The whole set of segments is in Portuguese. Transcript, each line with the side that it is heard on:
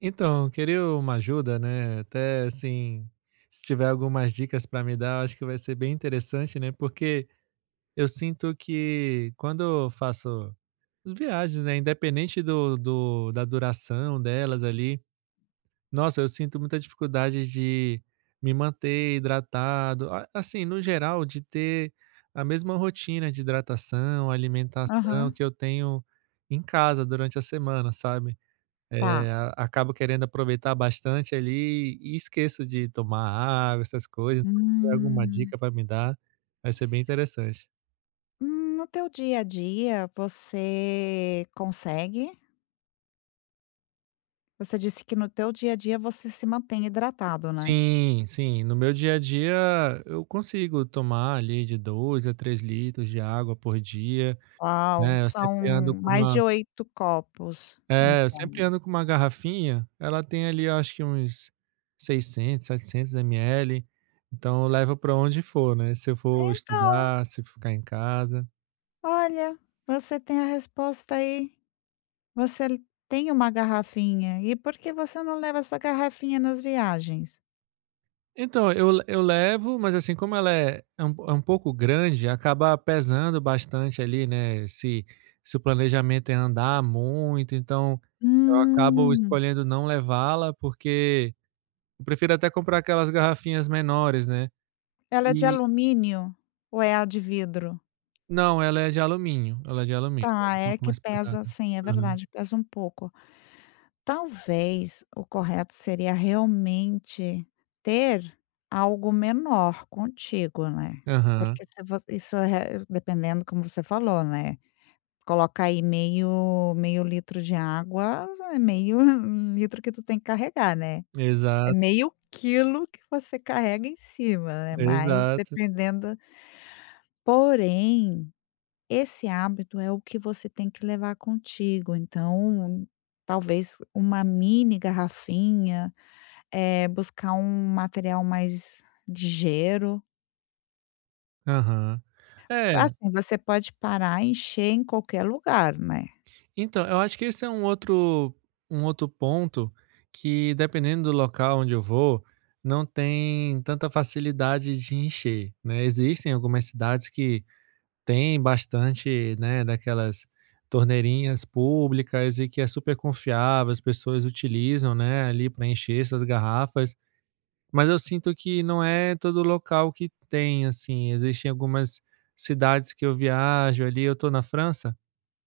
right: Então, eu queria uma ajuda, né? Até assim, se tiver algumas dicas para me dar, eu acho que vai ser bem interessante, né? Porque eu sinto que quando eu faço as viagens, né? Independente da duração delas ali, nossa, eu sinto muita dificuldade de me manter hidratado, assim, no geral, de ter a mesma rotina de hidratação, alimentação
left: Aham.
right: que eu tenho em casa durante a semana, sabe? É,
left: Tá.
right: a acabo querendo aproveitar bastante ali e esqueço de tomar água, essas coisas, então se tiver alguma
left: Hum.
right: dica para me dar, vai ser bem interessante.
left: No teu dia a dia você consegue? Você disse que no teu dia a dia você se mantém hidratado, né?
right: Sim, sim, no meu dia a dia eu consigo tomar ali de 2 a 3 litros de água por dia,
left: Uau,
right: né, eu
left: são
right: sempre ando com
left: mais de 8 copos, então.
right: uma garrafinha, ela tem ali eu acho que uns 600, 700 ml, então eu levo para onde for, né, se eu for
left: Então,
right: estudar, se eu ficar em casa.
left: olha, você tem a resposta aí. Você l tem uma garrafinha, e por que você não leva essa garrafinha nas viagens?
right: Então, eu levo, mas assim, como ela é um pouco grande, acaba pesando bastante ali, né, se o planejamento é andar muito, então eu acabo
left: Hum.
right: escolhendo não levá-la, porque eu prefiro até comprar aquelas garrafinhas menores, né.
left: Ela é de
right: E
left: alumínio ou é a de vidro?
right: não, ela é de alumínio, ela é de alumínio, é
left: Tá,
right: um
left: é
right: pouco
left: que
right: mais
left: pesa,
right: pesada.
left: sim, é
right: Aham.
left: verdade, pesa um pouco. Talvez o correto seria realmente ter algo menor contigo, né.
right: Aham.
left: Porque se você isso é dependendo como você falou, né, coloca aí meio litro de água, é meio litro que tu tem que carregar, né. É
right: Exato,
left: meio quilo que você carrega em cima, né, mas
right: exato.
left: dependendo porém esse hábito é o que você tem que levar contigo, então talvez uma mini garrafinha, buscar um material mais ligeiro.
right: Aham. É.
left: Assim, você pode parar e encher em qualquer lugar, né.
right: Então, eu acho que esse é um outro ponto que, dependendo do local onde eu vou, não tem tanta facilidade de encher, né. Existem algumas cidades que têm bastante, né, daquelas torneirinhas públicas e que é super confiável, as pessoas utilizam, né, ali para encher essas garrafas, mas eu sinto que não é todo local que tem, assim. Existem algumas cidades que eu viajo ali eu tô na França,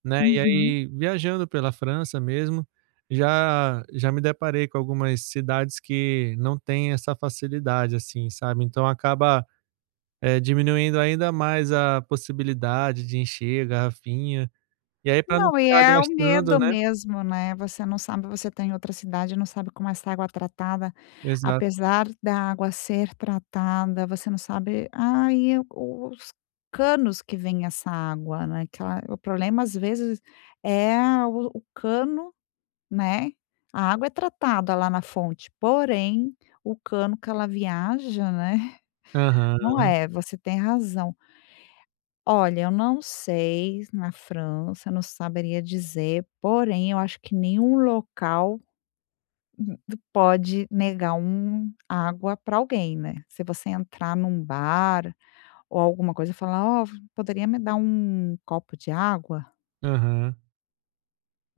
right: né, e
left: Uhum.
right: aí viajando pela França mesmo, já já me deparei com algumas cidades que não têm essa facilidade, assim, sabe, então acaba, diminuindo ainda mais a possibilidade de encher a garrafinha, e aí para não
left: Não, e
right: ficar
left: é o
right: gastando,
left: medo
right: né.
left: mesmo, né, você não sabe, você está em outra cidade, não sabe como é, essa água é tratada,
right: Exato.
left: apesar da água ser tratada, você não sabe. Ah, ai, os canos que vem essa água, né, que ela, o problema às vezes é o cano, né, a água é tratada lá na fonte, porém, o cano que ela viaja, né,
right: Aham,
left: não é, você tem razão. Olha, eu não sei na França, não saberia dizer, porém eu acho que nenhum local pode negar um água para alguém, né. Se você entrar num bar ou alguma coisa e falar: "Ó, poderia me dar um copo de água?",
right: aham,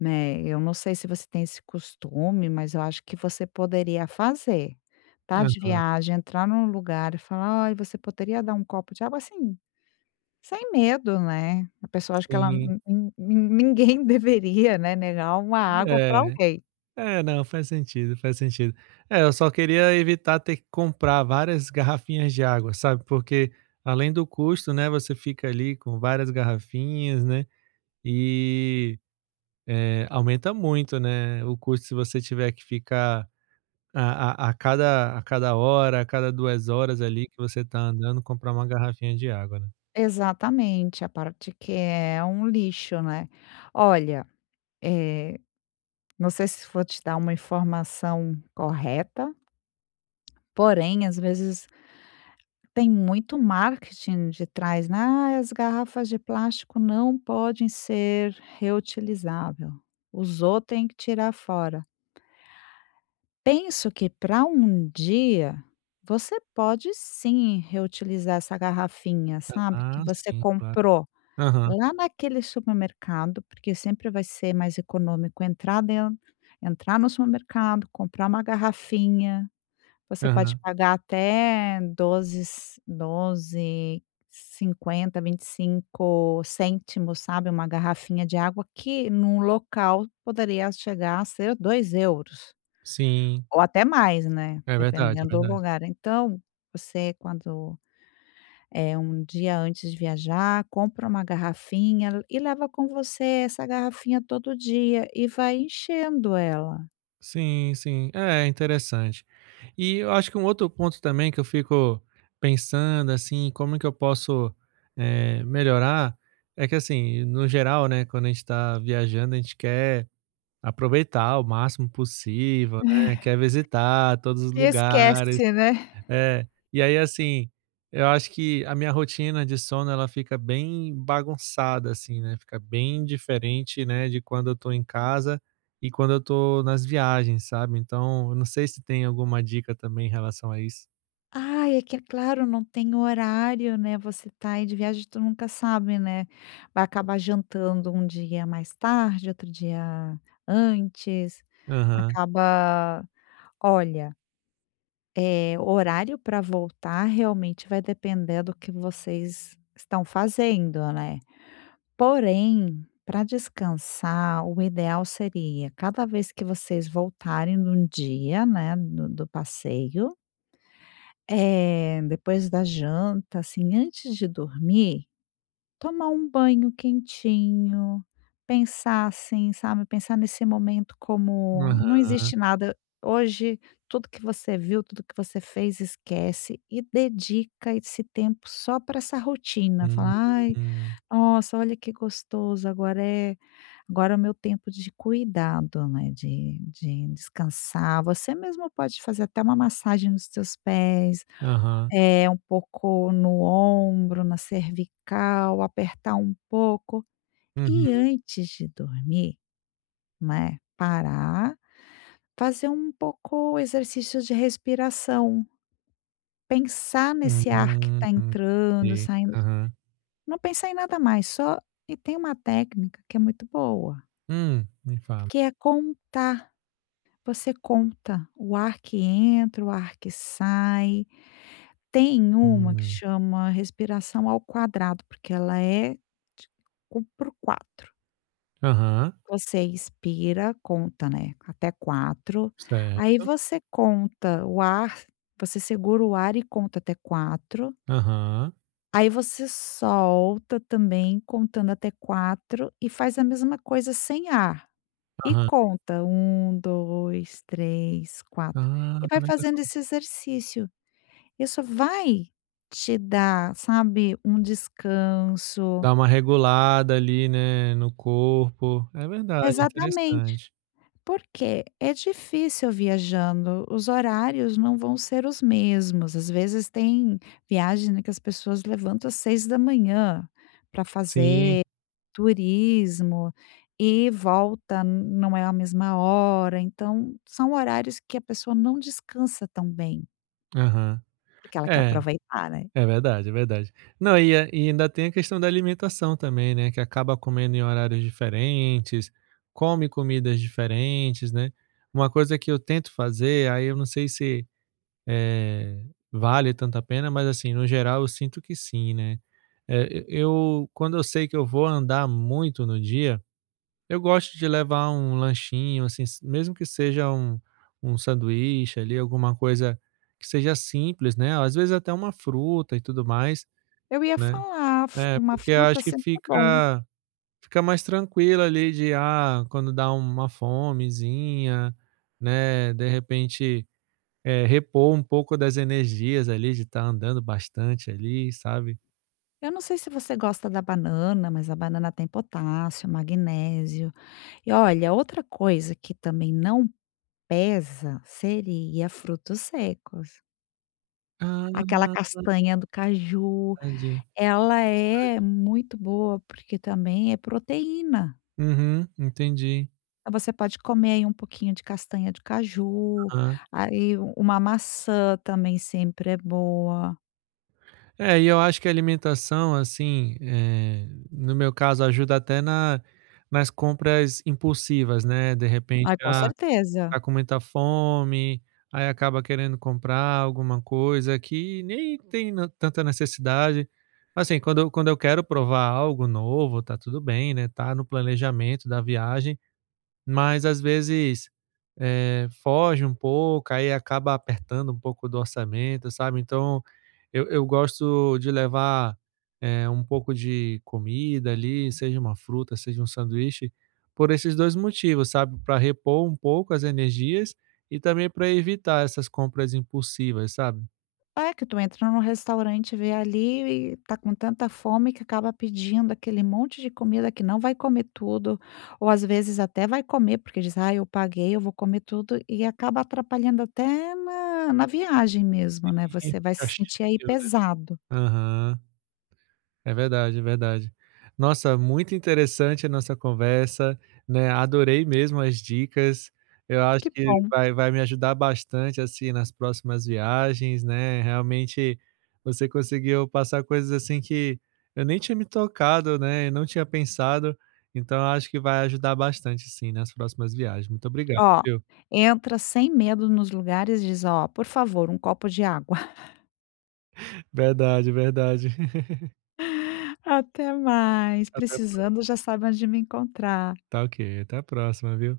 left: né. Eu não sei se você tem esse costume, mas eu acho que você poderia fazer. Tá de
right: aham.
left: viagem, entrar num lugar e falar: "Ó, você poderia dar um copo de água?", assim. Sem medo, né. A pessoa acha que ela,
right: Sim,
left: ninguém deveria, né, negar uma água
right: é.
left: para alguém.
right: É, não, faz sentido, faz sentido. É, eu só queria evitar ter que comprar várias garrafinhas de água, sabe? Porque além do custo, né, você fica ali com várias garrafinhas, né? E aumenta muito, né? O custo se você tiver que ficar a cada hora, a cada 2 horas ali que você tá andando, comprar uma garrafinha de água, né?
left: Exatamente, a parte que é um lixo, né. Olha, eh, não sei se vou te dar uma informação correta, porém, às vezes, tem muito marketing de trás, né: "Ai, as garrafas de plástico não podem ser reutilizável. Usou, tem que tirar fora". Penso que para um dia, você pode sim reutilizar essa garrafinha, sabe, que
right: Ah,
left: você
right: sim, claro.
left: comprou
right: Aham,
left: lá naquele supermercado, porque sempre vai ser mais econômico entrar no supermercado, comprar uma garrafinha, você pode
right: aham.
left: pagar até 12, 12,50, 25 cêntimos, sabe, uma garrafinha de água que num local poderia chegar a ser 2 euros.
right: Sim,
left: Ou até mais, né,
right: é verdade,
left: dependendo
right: é
left: do
right: verdade.
left: lugar. Então, você, quando, é um dia antes de viajar, compra uma garrafinha e leva com você essa garrafinha todo dia e vai enchendo ela.
right: Sim, sim. É, interessante. E eu acho que um outro ponto também que eu fico pensando, assim, como que eu posso, melhorar, é que assim, no geral, né, quando a gente está viajando, a gente quer aproveitar o máximo possível, né, quer visitar todos os
left: E
right: lugares.
left: esquece, né.
right: É, e aí assim, eu acho que a minha rotina de sono ela fica bem bagunçada assim, né, fica bem diferente, né, de quando eu tô em casa e quando eu tô nas viagens, sabe. Então eu não sei se tem alguma dica também em relação a isso.
left: Ai, é que é claro, não tem horário, né, você tá aí de viagem, tu nunca sabe, né, vai acabar jantando um dia mais tarde, outro dia antes,
right: Aham,
left: acaba, olha. O horário para voltar realmente vai depender do que vocês estão fazendo, né. Porém, para descansar, o ideal seria cada vez que vocês voltarem de um dia, né, do passeio, depois da janta, assim, antes de dormir, tomar um banho quentinho, pensar assim, sabe, pensar nesse momento como não
right: aham.
left: existe nada. Hoje, tudo que você viu, tudo que você fez, esquece e dedica esse tempo só para essa rotina. Fala:
right: Hum,
left: "Ai, nossa, olha que gostoso, agora é, agora é o meu tempo de cuidado, né, de descansar". Você mesmo pode fazer até uma massagem nos seus pés,
right: aham.
left: é, um pouco no ombro, na cervical, apertar um pouco. E
right: Uhum.
left: antes de dormir, né, parar, fazer um pouco exercício de respiração, pensar nesse ar que
right: Hum,
left: está entrando,
right: entendi.
left: saindo,
right: Aham.
left: não pensar em nada mais, só. E tem uma técnica que é muito boa,
right: Me fala.
left: que é contar, você conta o ar que entra, o ar que sai. Tem uma que
right: Hum.
left: chama respiração ao quadrado, porque ela é de co por quatro.
right: Aham,
left: Você expira, conta, né, até quatro, aí
right: certo.
left: você conta o ar, você segura o ar e conta até quatro,
right: Aham,
left: aí você solta também contando até 4 e faz a mesma coisa sem ar e
right: aham.
left: conta um, dois, três, quatro,
right: Ah,
left: e vai
right: legal.
left: fazendo esse exercício. Isso vai te dar, sabe, um descanso.
right: Dá uma regulada ali, né, no corpo. É verdade,
left: Exatamente,
right: interessante.
left: porque é difícil viajando, os horários não vão ser os mesmos. Às vezes tem viagem, né, que as pessoas levantam às 6 da manhã para
right: Sim,
left: fazer turismo e volta não é a mesma hora, então são horários que a pessoa não descansa tão bem,
right: aham.
left: porque ela quer
right: É,
left: aproveitar, né.
right: é verdade, é verdade. Não, e ainda tem a questão da alimentação também, né, que acaba comendo em horários diferentes, come comidas diferentes, né. Uma coisa que eu tento fazer, aí eu não sei se, eh, vale tanta pena, mas assim, no geral eu sinto que sim, né. Eh, eu quando eu sei que eu vou andar muito no dia, eu gosto de levar um lanchinho, assim, s mesmo que seja um sanduíche ali, alguma coisa que seja simples, né, às vezes até uma fruta e tudo mais,
left: Eu ia
right: né.
left: falar, f
right: É,
left: uma
right: porque
left: fruta
right: acho que
left: sempre é bom.
right: fica mais tranquilo ali de, ah, quando dá uma fomezinha, né, de repente, repor um pouco das energias ali de estar andando bastante ali, sabe.
left: Eu não sei se você gosta da banana, mas a banana tem potássio, magnésio. E olha, outra coisa que também não pesa seria frutos secos. Aquela
right: Ah,
left: castanha do caju,
right: verdade.
left: ela é muito boa porque também é proteína.
right: Uhum, entendi.
left: Então você pode comer aí um pouquinho de castanha de caju,
right: Ah.
left: aí uma maçã também sempre é boa.
right: É, e eu acho que a alimentação, assim, no meu caso, ajuda até na nas compras impulsivas, né. De repente,
left: Ai, com
right: ah,
left: certeza.
right: tá com muita fome, aí acaba querendo comprar alguma coisa que nem tem na tanta necessidade. Assim, quando eu quero provar algo novo, tá tudo bem, né, tá no planejamento da viagem. Mas às vezes, foge um pouco, aí acaba apertando um pouco do orçamento, sabe. Então eu gosto de levar, um pouco de comida ali, seja uma fruta, seja um sanduíche, por esses 2 motivos, sabe, para repor um pouco as energias e também para evitar essas compras impulsivas, sabe.
left: É, que tu entra num restaurante, vê ali e tá com tanta fome que acaba pedindo aquele monte de comida que não vai comer tudo, ou às vezes até vai comer, porque diz: "Ah, eu paguei, eu vou comer tudo", e acaba atrapalhando até na viagem mesmo, né,
right: E
left: você vai
right: fica
left: se sentir aí
right: cheio, né.
left: pesado.
right: Aham. É verdade, é verdade. Nossa, muito interessante a nossa conversa, né, adorei mesmo as dicas. Eu acho
left: Que
right: que
left: bom.
right: vai me ajudar bastante, assim, nas próximas viagens, né, realmente você conseguiu passar coisas, assim, que eu nem tinha me tocado, né, eu não tinha pensado, então eu acho que vai ajudar bastante, sim, nas próximas viagens. Muito obrigado,
left: Ó,
right: viu.
left: entra sem medo nos lugares, e diz: "Ó, por favor, um copo de água".
right: Verdade, verdade.
left: Até mais,
right: Até
left: precisando já sabe onde me encontrar.
right: tá ok, até a próxima, viu.